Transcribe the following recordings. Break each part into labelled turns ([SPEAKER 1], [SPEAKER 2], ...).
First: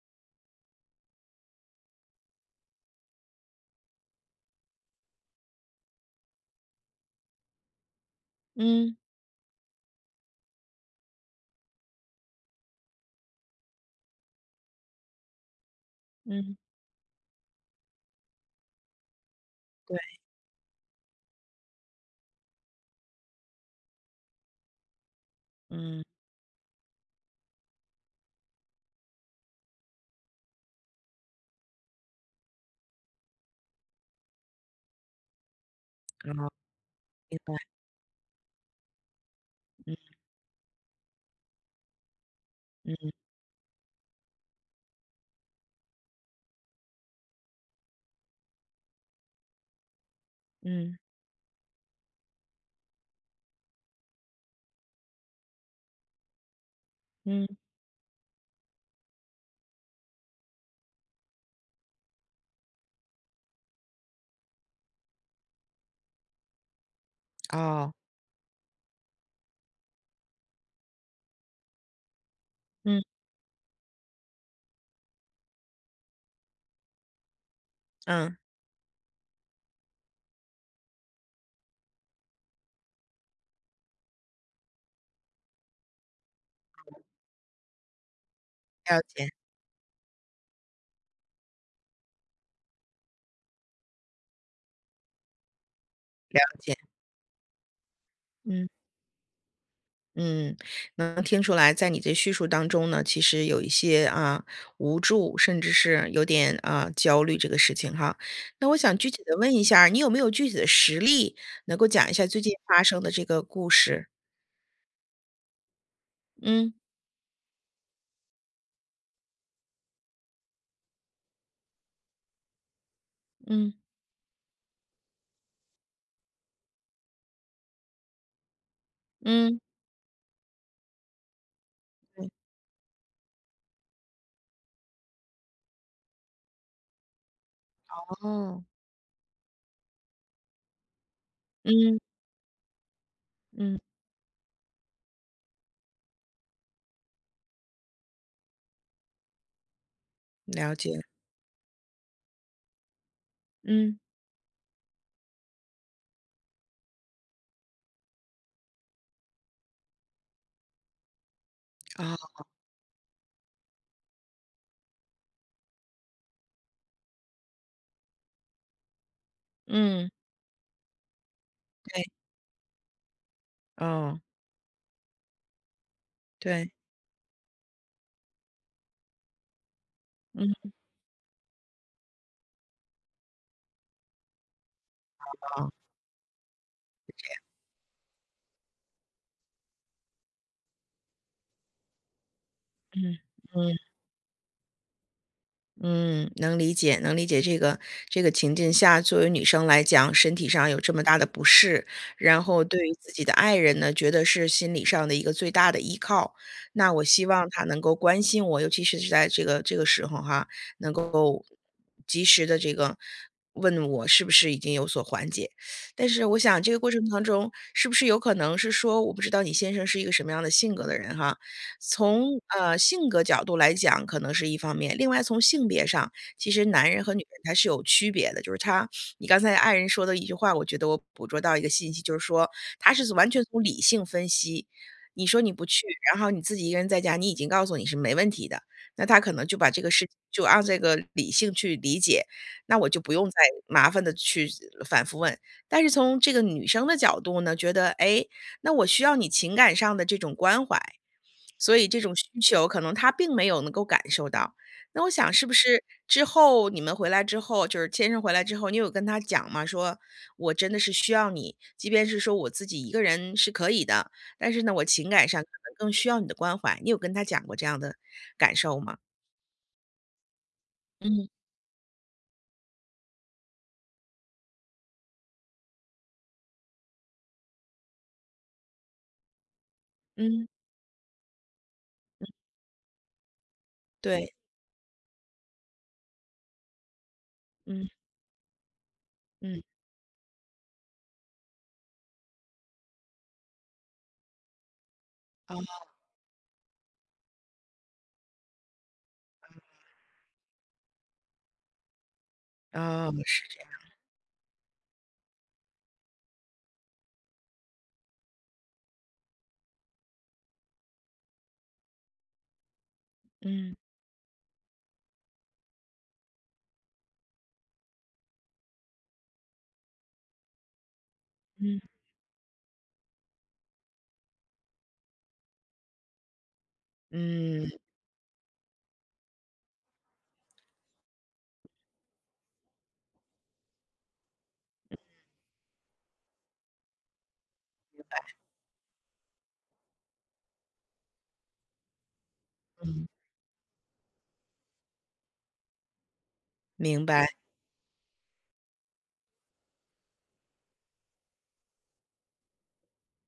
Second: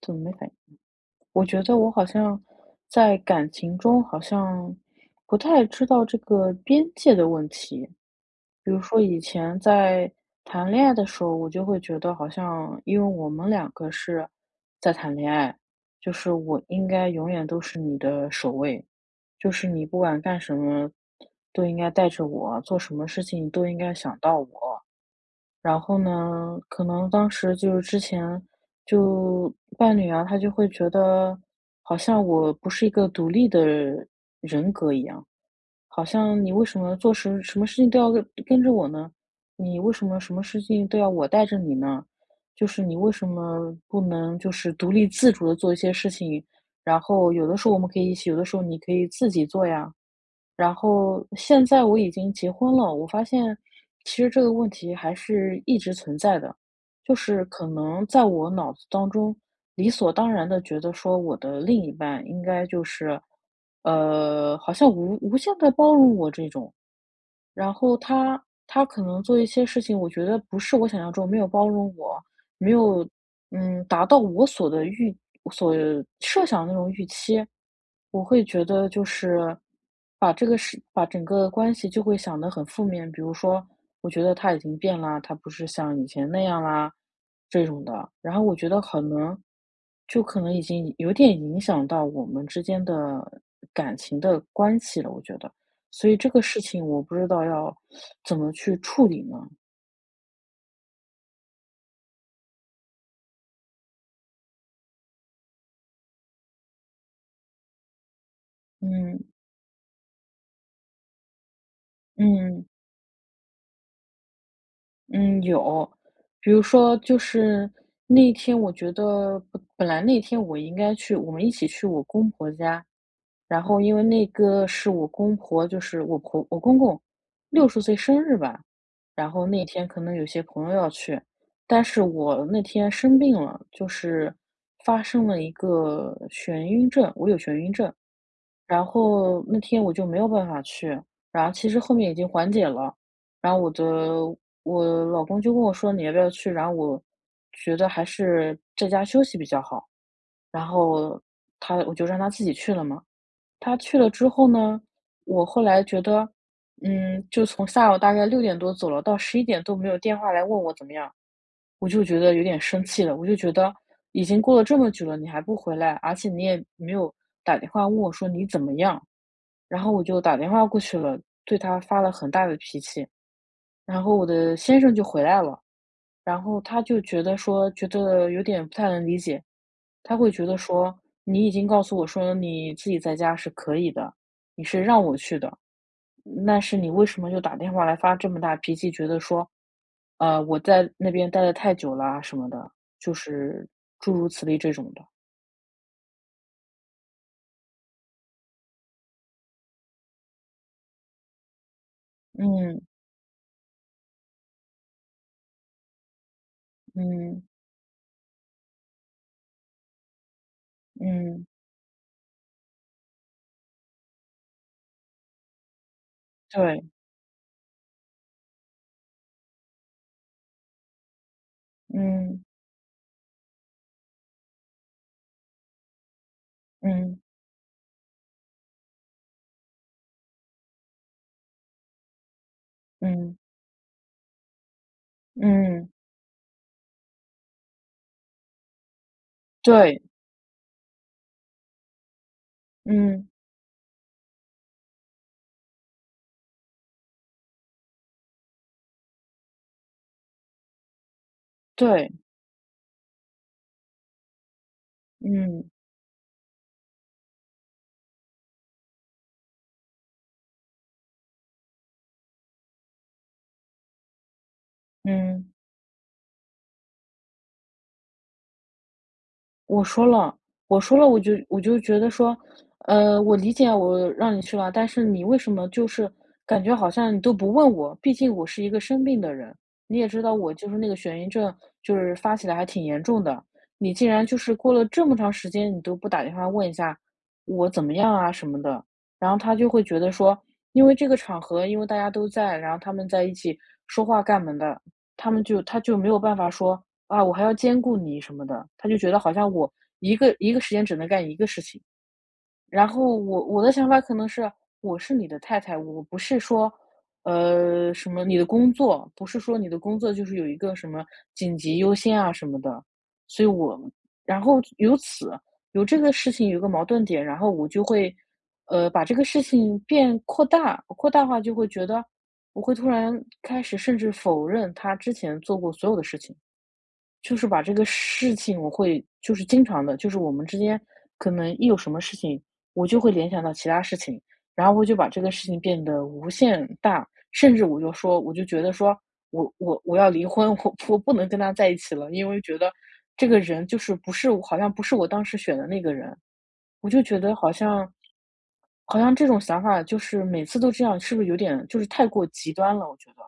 [SPEAKER 1] 怎么没反应？我觉得我在感情中好像不太知道这个边界的问题。比如
[SPEAKER 2] 嗯
[SPEAKER 1] 说以前在谈恋爱的时候，我就会觉得好像因为我们两个是在谈恋爱，就是
[SPEAKER 2] 嗯，
[SPEAKER 1] 我应该永远都是你的首位，就是你
[SPEAKER 2] 对，
[SPEAKER 1] 不管干什么都应该带着我，做什么事情都应该想到我。然后
[SPEAKER 2] 嗯，
[SPEAKER 1] 呢，可能当时就是之前就伴侣啊，他就会觉得好像我不是一个独立的人格一样，好像
[SPEAKER 2] 哦，
[SPEAKER 1] 你为什么做
[SPEAKER 2] 明
[SPEAKER 1] 事
[SPEAKER 2] 白，
[SPEAKER 1] 什么事情都要跟着我呢？你为什
[SPEAKER 2] 嗯
[SPEAKER 1] 么什么事情都要我带着你呢？就是你为
[SPEAKER 2] 嗯
[SPEAKER 1] 什么不能就是独立自主的做一些事情？然后有的时候我们可以一起，有的时候你可以自己做呀。然
[SPEAKER 2] 嗯
[SPEAKER 1] 后现在我已经结婚了，我发现其实这个问题还是一直存在的，就是
[SPEAKER 2] 嗯，
[SPEAKER 1] 可能在我脑子当中理所当然的觉得说我的另一半应该就是，好像无限的包容我这种，然
[SPEAKER 2] 哦，
[SPEAKER 1] 后他可能做一些事情，我觉得不是我想象中，没有包容我，没
[SPEAKER 2] 嗯
[SPEAKER 1] 有达到我所的预所设想的那种预期，我
[SPEAKER 2] 嗯，
[SPEAKER 1] 会觉得就是把这个事把整个关系就会想得很负面，比如说我觉得他已经变啦，他不是像以前那样啦这种的，然后我觉得
[SPEAKER 2] 了
[SPEAKER 1] 可
[SPEAKER 2] 解
[SPEAKER 1] 能就可能已经有点影响到我们之间的感情的关系了，我觉得。所以这
[SPEAKER 2] 了
[SPEAKER 1] 个事
[SPEAKER 2] 解，
[SPEAKER 1] 情我不知道要怎么
[SPEAKER 2] 嗯
[SPEAKER 1] 去处理呢？
[SPEAKER 2] 嗯，能听出来，在你这叙述当中呢，其实有一些啊无助，甚至是有点啊焦虑这个事情哈。那我想具体
[SPEAKER 1] 嗯
[SPEAKER 2] 的问一下儿你有没有具体的实例能够讲一下最近
[SPEAKER 1] 嗯
[SPEAKER 2] 发生的这个故事？
[SPEAKER 1] 嗯，有。比如
[SPEAKER 2] 嗯
[SPEAKER 1] 说就是那一天我觉得本来那天我应该去我们一起去我公婆家，然
[SPEAKER 2] 嗯
[SPEAKER 1] 后因为那个是我公婆，就是我公公60岁生日吧，然后
[SPEAKER 2] 嗯，
[SPEAKER 1] 那天可能有些朋友要去，但是
[SPEAKER 2] 对，
[SPEAKER 1] 我那天生病了，就是发生了一个眩晕症，我有眩晕症，
[SPEAKER 2] 哦，
[SPEAKER 1] 然后那天我就没有办法去，然后其实后
[SPEAKER 2] 嗯
[SPEAKER 1] 面已经缓解了，然后
[SPEAKER 2] 嗯，
[SPEAKER 1] 我老公就跟我说你要不要去，然后我觉得还是在家休息比较好，然
[SPEAKER 2] 了解，
[SPEAKER 1] 后我就让他自己去了嘛。他去
[SPEAKER 2] 嗯，
[SPEAKER 1] 了之后呢，我后来觉得，就从下午大概6点多走了，到11点都没有电话来问我怎么样，我就觉得
[SPEAKER 2] 哦，
[SPEAKER 1] 有点生气了。我就觉得已经过了这么久了，你还不回来，而且你也没有打电话问我说你怎么样。然后我
[SPEAKER 2] 嗯，
[SPEAKER 1] 就打电话过去了，对他发
[SPEAKER 2] 对，
[SPEAKER 1] 了很大的脾气。然后
[SPEAKER 2] 哦。
[SPEAKER 1] 我的先生就回来了，然后
[SPEAKER 2] 对，
[SPEAKER 1] 他就觉得说，觉得有点不太能理解，他会觉得
[SPEAKER 2] 嗯，
[SPEAKER 1] 说，你已经告诉我说你自己在家是可以的，你是让我去的，
[SPEAKER 2] 啊。
[SPEAKER 1] 那是你为什么又打电话来发这么大脾气，觉得说，我在那边待得太久啦什么的，就
[SPEAKER 2] 嗯。
[SPEAKER 1] 是
[SPEAKER 2] 嗯
[SPEAKER 1] 诸如此类这种的。
[SPEAKER 2] 嗯，能理解，能理解这个情境下，作为女生来讲，身体上有这么大的不适，然后对
[SPEAKER 1] 嗯
[SPEAKER 2] 于自己的爱人呢，觉得是心理上的一个最大的依靠。那我希
[SPEAKER 1] 嗯
[SPEAKER 2] 望他能够关心我，尤其是在这个时候哈，能够
[SPEAKER 1] 嗯，
[SPEAKER 2] 及时的这个问我是不是已经有所缓解。但是我想这个
[SPEAKER 1] 对，
[SPEAKER 2] 过程当中，是不是有可能是说，我不知道你先生是一个什么样的性格的人哈，从，
[SPEAKER 1] 嗯
[SPEAKER 2] 性格角度来讲可能是一方面，另外从性别上，其实男人和
[SPEAKER 1] 嗯
[SPEAKER 2] 女人他是有区别的。就是他你刚才爱人说的一句话，我觉得我捕捉到一个信息，就是说他是完
[SPEAKER 1] 嗯
[SPEAKER 2] 全从理性分析，你说你不去，
[SPEAKER 1] 嗯，
[SPEAKER 2] 然后你自己一个人在家，你已经告诉你是没问题的，那他可能就把这个
[SPEAKER 1] 对，
[SPEAKER 2] 事就按这个理性去理解，那我就不用
[SPEAKER 1] 嗯
[SPEAKER 2] 再麻烦的去反复问。但是从这个女生的角度呢，觉得，哎，诶那我需要你情感上的这种关怀。所以这
[SPEAKER 1] 对，
[SPEAKER 2] 种需求可能他并没有能够感受到。那我想是不
[SPEAKER 1] 嗯
[SPEAKER 2] 是之后你们回来之后，就是先生回来之后，你有跟他讲吗？说我真的是需要你，即便是说我自己一个人是可以的，但是呢，我情感上可
[SPEAKER 1] 嗯。
[SPEAKER 2] 能更需要你的关怀。你有跟他讲过这样的感受吗？
[SPEAKER 1] 我说了，我说了，我
[SPEAKER 2] 嗯
[SPEAKER 1] 就我就觉得说，我理解我让你去了，但是你为什么就是感觉好像你都不问我？毕竟我是一个生病的人，你也知道
[SPEAKER 2] 嗯，
[SPEAKER 1] 我就是那个眩晕症，就是发起来还挺严重的。你竟然
[SPEAKER 2] 对，
[SPEAKER 1] 就是过了这么长时间，你都不打电话问一下我怎
[SPEAKER 2] 嗯
[SPEAKER 1] 么样啊什么的，然后他
[SPEAKER 2] 嗯，
[SPEAKER 1] 就会觉得说，因为这个场合，因为大家都在，然后他们在一起说话干嘛的，
[SPEAKER 2] 哦
[SPEAKER 1] 他就没有办法说，啊，我还要兼顾你什么的，他就觉得好像我一个时间只能干一个事情。然
[SPEAKER 2] 哦，
[SPEAKER 1] 后
[SPEAKER 2] 是
[SPEAKER 1] 我
[SPEAKER 2] 这
[SPEAKER 1] 我
[SPEAKER 2] 样，
[SPEAKER 1] 的想法可能是，我是你的太太，我不是说，什么你的工作，不是说你的工作就是有一个什么紧急优先啊什么的，所以
[SPEAKER 2] 嗯
[SPEAKER 1] 我，然后由此有这个事情有个矛盾点，然后我就会，把这个事情变扩大，扩大化就会
[SPEAKER 2] 嗯
[SPEAKER 1] 觉得，我会突然开始甚至否认他之前做过所有的事情。就是把
[SPEAKER 2] 嗯
[SPEAKER 1] 这个事情我会就是经常的，就是我们之间可能一有什么事情，我就会联想到其他事情，然后我就把这个事情变得无限大，甚至我就说我就觉得说我要离婚，我不能跟他在一起了，因为觉得
[SPEAKER 2] 嗯，
[SPEAKER 1] 这个人就是不是我好像不是我当时选的那个人，我就
[SPEAKER 2] 明
[SPEAKER 1] 觉
[SPEAKER 2] 白。
[SPEAKER 1] 得好像这种想法就是每次都这样，是不是有点就是太过极端了，我觉得。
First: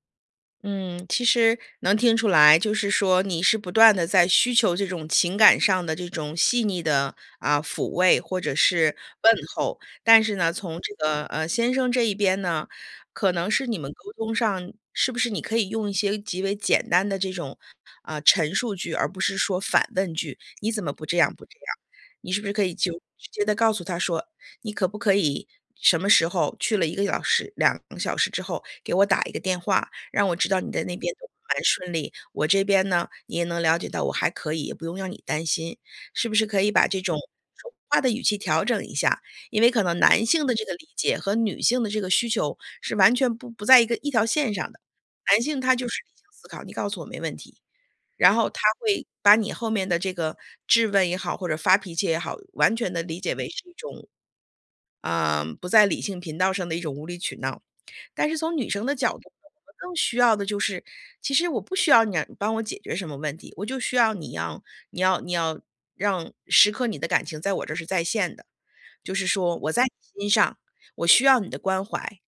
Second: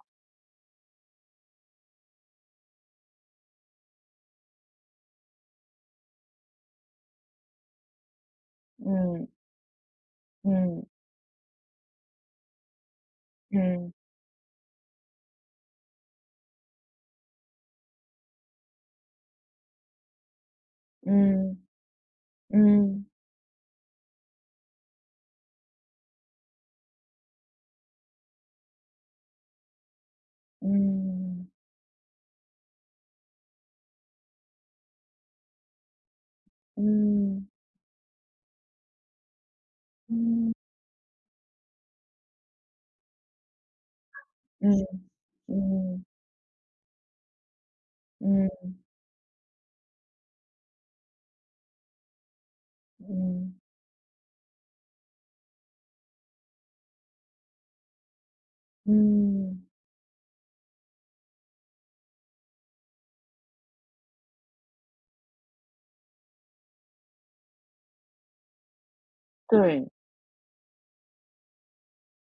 [SPEAKER 2] 嗯，其实能听出来，就是说你是不断的在需求这种情感上的这种细腻的，啊，抚慰或者是
[SPEAKER 1] 嗯，
[SPEAKER 2] 问候。但是呢，从
[SPEAKER 1] 嗯，
[SPEAKER 2] 这个，先生这一边呢，可能是你们
[SPEAKER 1] 嗯，
[SPEAKER 2] 沟通上是不是你可以用一些极为简单的这种，啊，陈述句，而不是说反问句，"你怎么不这样不
[SPEAKER 1] 嗯，
[SPEAKER 2] 这样？"你是不
[SPEAKER 1] 嗯。
[SPEAKER 2] 是可以就
[SPEAKER 1] 嗯
[SPEAKER 2] 直接的告诉他说，"你可不可以什么时候去了1个小时2个小时之后给我打一个电话？"让我知道你在那边都
[SPEAKER 1] 嗯，
[SPEAKER 2] 蛮顺利，我这边呢，你也能了解到我还可以，也不用让你担心。是不是可以把这种
[SPEAKER 1] 嗯，
[SPEAKER 2] 说话的语气调整一下？因为可能男性
[SPEAKER 1] 嗯。
[SPEAKER 2] 的这个理解和女性的这个需求是完全不在一条线上的。
[SPEAKER 1] 嗯，
[SPEAKER 2] 男性他就是
[SPEAKER 1] 嗯，
[SPEAKER 2] 理性思考，你告诉我没问题，然后
[SPEAKER 1] 嗯，
[SPEAKER 2] 他会把你后面的这个质问也好，或者发脾气也好，完全的理解为
[SPEAKER 1] 嗯，
[SPEAKER 2] 是一种，不在理性频道上的一种无理取闹。但是从女生的角度呢，我
[SPEAKER 1] 嗯，
[SPEAKER 2] 们更需要的就是，其实我不需要你帮我解决什么问题，我就需要你要让时刻你的感情在我这儿是在线的，就是说我在
[SPEAKER 1] 对，
[SPEAKER 2] 你心上，我需要你的关怀，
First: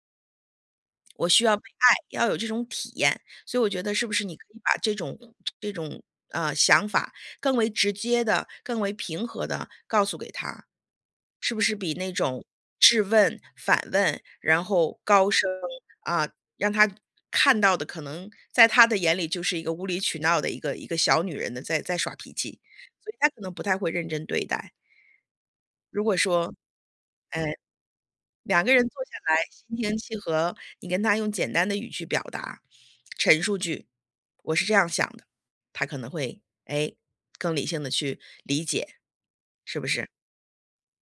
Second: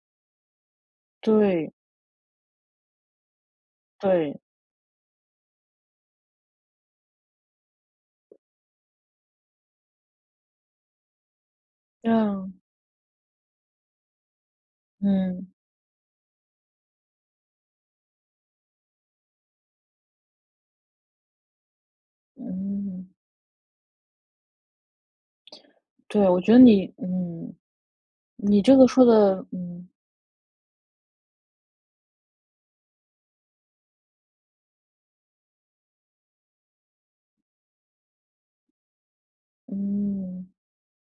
[SPEAKER 2] 我需要被
[SPEAKER 1] 对，
[SPEAKER 2] 爱，要有这种体验。所以我觉得是不是你
[SPEAKER 1] 对，
[SPEAKER 2] 可以把这种这种想法更为直接的、更为平和的告诉给他，是不是比那种
[SPEAKER 1] 嗯，
[SPEAKER 2] 质问、反问，然后高
[SPEAKER 1] 嗯，
[SPEAKER 2] 声，啊，让他看到的可能在他的眼里就是一个无理取闹的一个小女人的在耍脾气，
[SPEAKER 1] 嗯，
[SPEAKER 2] 所以他可能不太会认真对待。如果
[SPEAKER 1] 对，我觉
[SPEAKER 2] 说，
[SPEAKER 1] 得你
[SPEAKER 2] 哎
[SPEAKER 1] 你
[SPEAKER 2] 两个
[SPEAKER 1] 这
[SPEAKER 2] 人
[SPEAKER 1] 个
[SPEAKER 2] 坐
[SPEAKER 1] 说
[SPEAKER 2] 下来，
[SPEAKER 1] 的
[SPEAKER 2] 心平气和，你跟他用简单的语句表达，陈述句，我是这样想的，他可能会哎更理性的去理解，是不是？
[SPEAKER 1] 嗯，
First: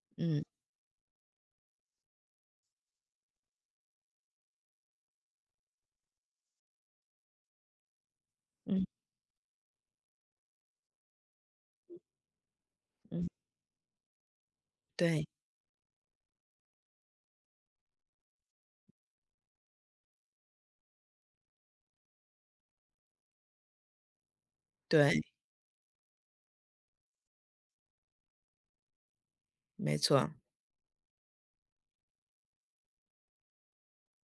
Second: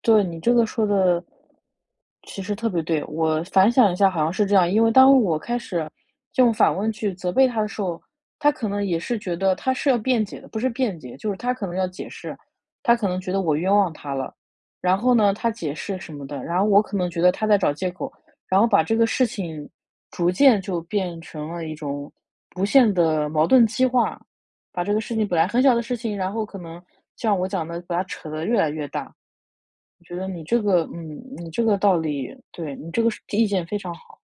[SPEAKER 1] 对，你
[SPEAKER 2] 嗯
[SPEAKER 1] 这个说的其实特别对，我反想一下好像是这样，因为当我开始用反问去责备他的时候，他可
[SPEAKER 2] 嗯
[SPEAKER 1] 能也是觉得他是要辩解的，不是辩解，就是他可能要解释，他可能
[SPEAKER 2] 嗯，
[SPEAKER 1] 觉得我冤枉他了，然后
[SPEAKER 2] 对
[SPEAKER 1] 呢，他解释什么的，然后我可能觉得他在找借口，然后把这个事情逐渐就变成了一种无限的矛盾激化，把这个事
[SPEAKER 2] 对，
[SPEAKER 1] 情本来很小的事情，然后可能像我讲的，把它扯得越来越大。
[SPEAKER 2] 没
[SPEAKER 1] 我觉得
[SPEAKER 2] 错。
[SPEAKER 1] 你这个，你这个道理，对，你这个是意见非常好，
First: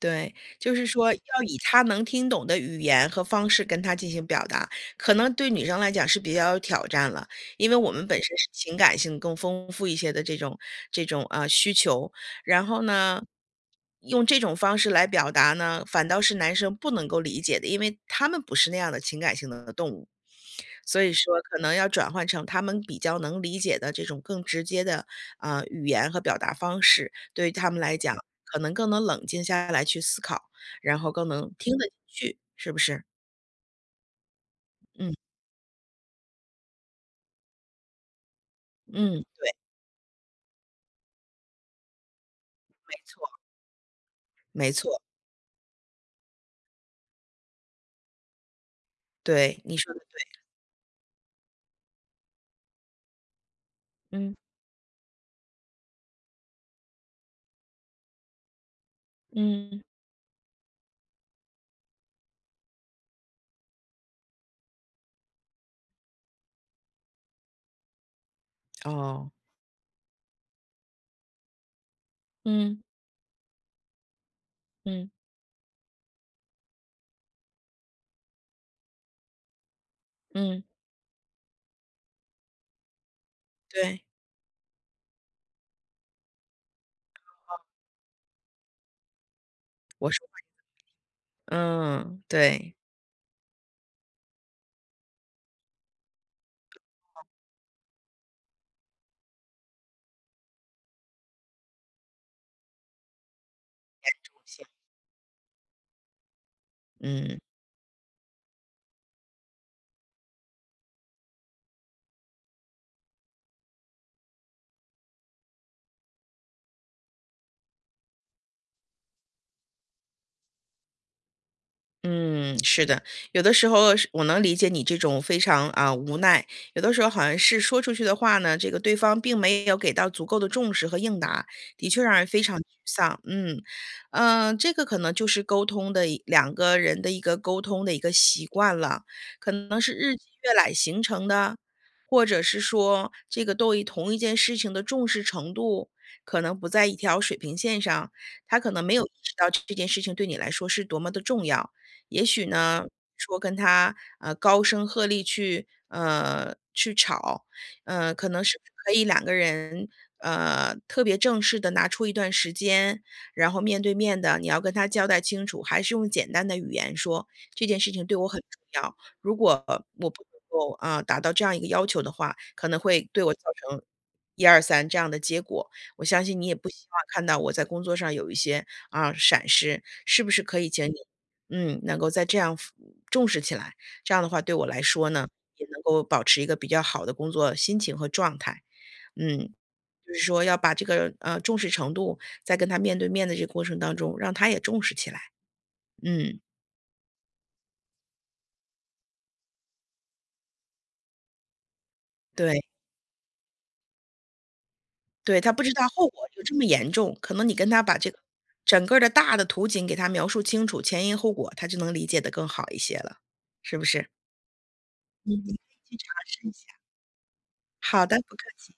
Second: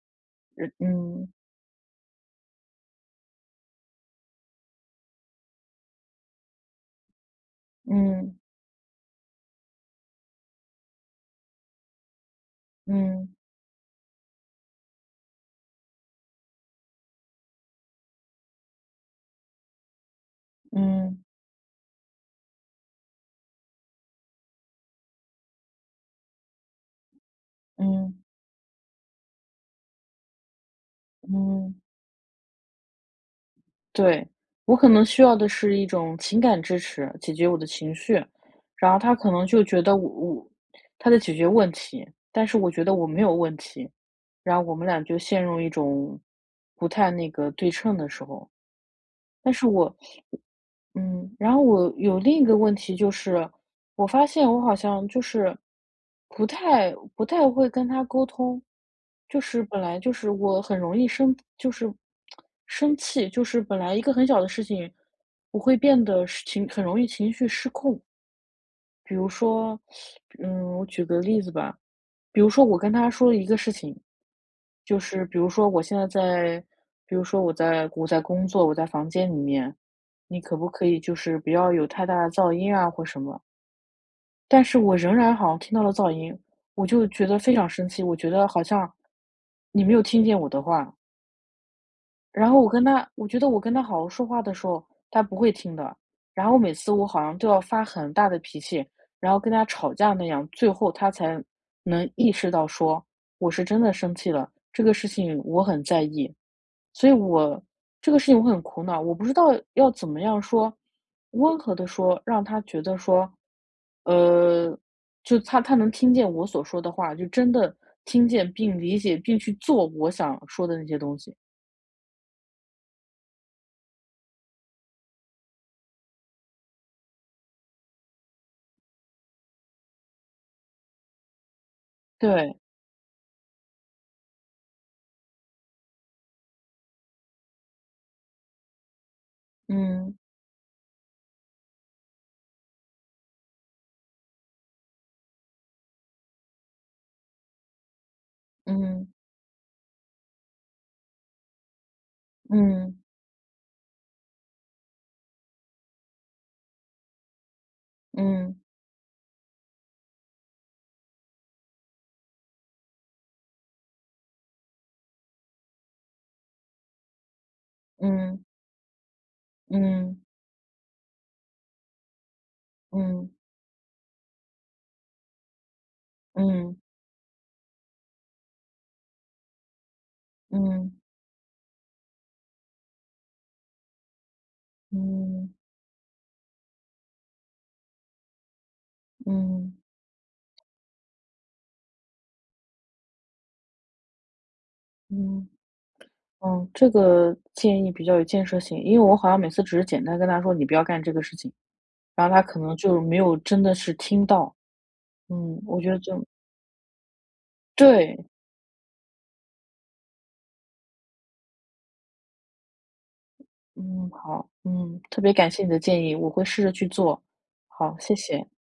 [SPEAKER 2] 对，就是说要
[SPEAKER 1] 嗯
[SPEAKER 2] 以他能听懂的语言和方式跟他进行表达，可能对女生来讲是比较有挑战了，因为我们本身
[SPEAKER 1] 嗯
[SPEAKER 2] 是情感性更丰富一些的这种啊需求，然后呢，
[SPEAKER 1] 嗯
[SPEAKER 2] 用这种方式来表达呢，反倒是男生不能够理解的，因为他们不是那样的情感性的动物，所以
[SPEAKER 1] 嗯
[SPEAKER 2] 说可能要转换成他们比较能理解的这种更直接的啊语言和表达方式。对于他们来讲，
[SPEAKER 1] 嗯
[SPEAKER 2] 可能更能冷静下来去思考，然后更能听
[SPEAKER 1] 嗯，
[SPEAKER 2] 得进去，是不是？
[SPEAKER 1] 对，我可能
[SPEAKER 2] 嗯，
[SPEAKER 1] 需要的是一种情感支持，解决我的情绪，然后他
[SPEAKER 2] 嗯，
[SPEAKER 1] 可能
[SPEAKER 2] 没
[SPEAKER 1] 就觉得他在解决问题，但是我觉得我没有
[SPEAKER 2] 错，
[SPEAKER 1] 问题，然后
[SPEAKER 2] 没
[SPEAKER 1] 我们
[SPEAKER 2] 错，
[SPEAKER 1] 俩就陷入一种不太那个对称的时候。但
[SPEAKER 2] 对，
[SPEAKER 1] 是
[SPEAKER 2] 你说
[SPEAKER 1] 我
[SPEAKER 2] 的对，
[SPEAKER 1] 嗯，然后我有另一个问题就是，我发
[SPEAKER 2] 嗯，
[SPEAKER 1] 现我好像就是不太会跟他沟通，就是
[SPEAKER 2] 嗯，
[SPEAKER 1] 本来就是我很容易生气，就是本来一个很小的事情，我会变得很容易情绪失控，比如
[SPEAKER 2] 哦，
[SPEAKER 1] 说，我举个例子吧，比如说我
[SPEAKER 2] 嗯，
[SPEAKER 1] 跟他说了一个事情，就
[SPEAKER 2] 嗯，
[SPEAKER 1] 是比如说我现在在，比如说我在工作，我在房间里面，你可
[SPEAKER 2] 嗯，
[SPEAKER 1] 不可以就是不要有太大的噪音啊或什么？
[SPEAKER 2] 对，
[SPEAKER 1] 但是我仍然好像听到了噪音，我就觉得非常生气，我觉得好像你没有
[SPEAKER 2] 我
[SPEAKER 1] 听
[SPEAKER 2] 说，
[SPEAKER 1] 见我的话。
[SPEAKER 2] 嗯，
[SPEAKER 1] 然后我
[SPEAKER 2] 对，
[SPEAKER 1] 跟他我觉得我跟他好好说话的时候，他不会听的。然后每次我好像都要发很大的脾气，然后跟他吵架那样，最后他才能意识到说，我是真的生气了，
[SPEAKER 2] 行，
[SPEAKER 1] 这个事情我很在意。所以
[SPEAKER 2] 嗯。
[SPEAKER 1] 这个事情我很苦恼，我不知道要怎么样说，温和的说，让他觉得说，呃，就他能听见我所说的话，就真的听见并理解并去做我想说的那些东西，
[SPEAKER 2] 嗯，是的，有的时候是我能理解你这种非常啊、无奈，有的时候好像是说出去的话呢，这个对方并没有给到足够的重视和应答，的确让人非常
[SPEAKER 1] 对。
[SPEAKER 2] 沮丧。嗯，嗯，这个可能就是沟通的一两个人的一个沟通的一个习惯了，可能是日
[SPEAKER 1] 嗯
[SPEAKER 2] 积月累形成的，或者是说这个对于同一件事情的重视程度可能不在一条水平线上，他可能没有
[SPEAKER 1] 嗯
[SPEAKER 2] 意识到这件事情对你来说是多么的重要。也许呢，
[SPEAKER 1] 嗯
[SPEAKER 2] 说跟他，高声鹤唳去去吵，可能是
[SPEAKER 1] 嗯
[SPEAKER 2] 不是可以两个人，特别正式的拿出一段时间，然后面对面的你要跟他交代清楚，还是用简单的语言说，这件事情对我很
[SPEAKER 1] 嗯
[SPEAKER 2] 重要，如果我
[SPEAKER 1] 嗯
[SPEAKER 2] 不能够，啊，达到这样一个要求的话，可能会对
[SPEAKER 1] 嗯
[SPEAKER 2] 我造成一二三这样的结果，我相信你也不
[SPEAKER 1] 嗯
[SPEAKER 2] 希望看到我在工作上有一些，啊，闪失，是不是可以请
[SPEAKER 1] 嗯
[SPEAKER 2] 你能够在这样重视起来，这样的话对我来说呢，
[SPEAKER 1] 嗯
[SPEAKER 2] 也能够保持一个比较好的工作心情和状态。嗯，
[SPEAKER 1] 嗯
[SPEAKER 2] 就是说要把这个，重视程度在跟他面对面的这个过程当中，让他也重视起来。
[SPEAKER 1] 嗯，
[SPEAKER 2] 嗯，
[SPEAKER 1] 哦，这个建议比较有建设性，因为我好像每次只是简单跟他说你不要干这个事情，然后他
[SPEAKER 2] 对，
[SPEAKER 1] 可能就没有真的是听到。
[SPEAKER 2] 对，他
[SPEAKER 1] 嗯，
[SPEAKER 2] 不知
[SPEAKER 1] 我
[SPEAKER 2] 道
[SPEAKER 1] 觉得
[SPEAKER 2] 后果
[SPEAKER 1] 就
[SPEAKER 2] 有这么严重，可能你跟他把这个
[SPEAKER 1] 对，
[SPEAKER 2] 整个儿的大的图景给他描述清楚，前因后果，他就能理解的更好一些了，是不是？
[SPEAKER 1] 嗯，好，嗯，特
[SPEAKER 2] 嗯，
[SPEAKER 1] 别感
[SPEAKER 2] 你可
[SPEAKER 1] 谢你的
[SPEAKER 2] 以去
[SPEAKER 1] 建
[SPEAKER 2] 尝
[SPEAKER 1] 议，我会
[SPEAKER 2] 试一
[SPEAKER 1] 试
[SPEAKER 2] 下。
[SPEAKER 1] 着去做。好，
[SPEAKER 2] 好
[SPEAKER 1] 谢
[SPEAKER 2] 的，不客
[SPEAKER 1] 谢。
[SPEAKER 2] 气。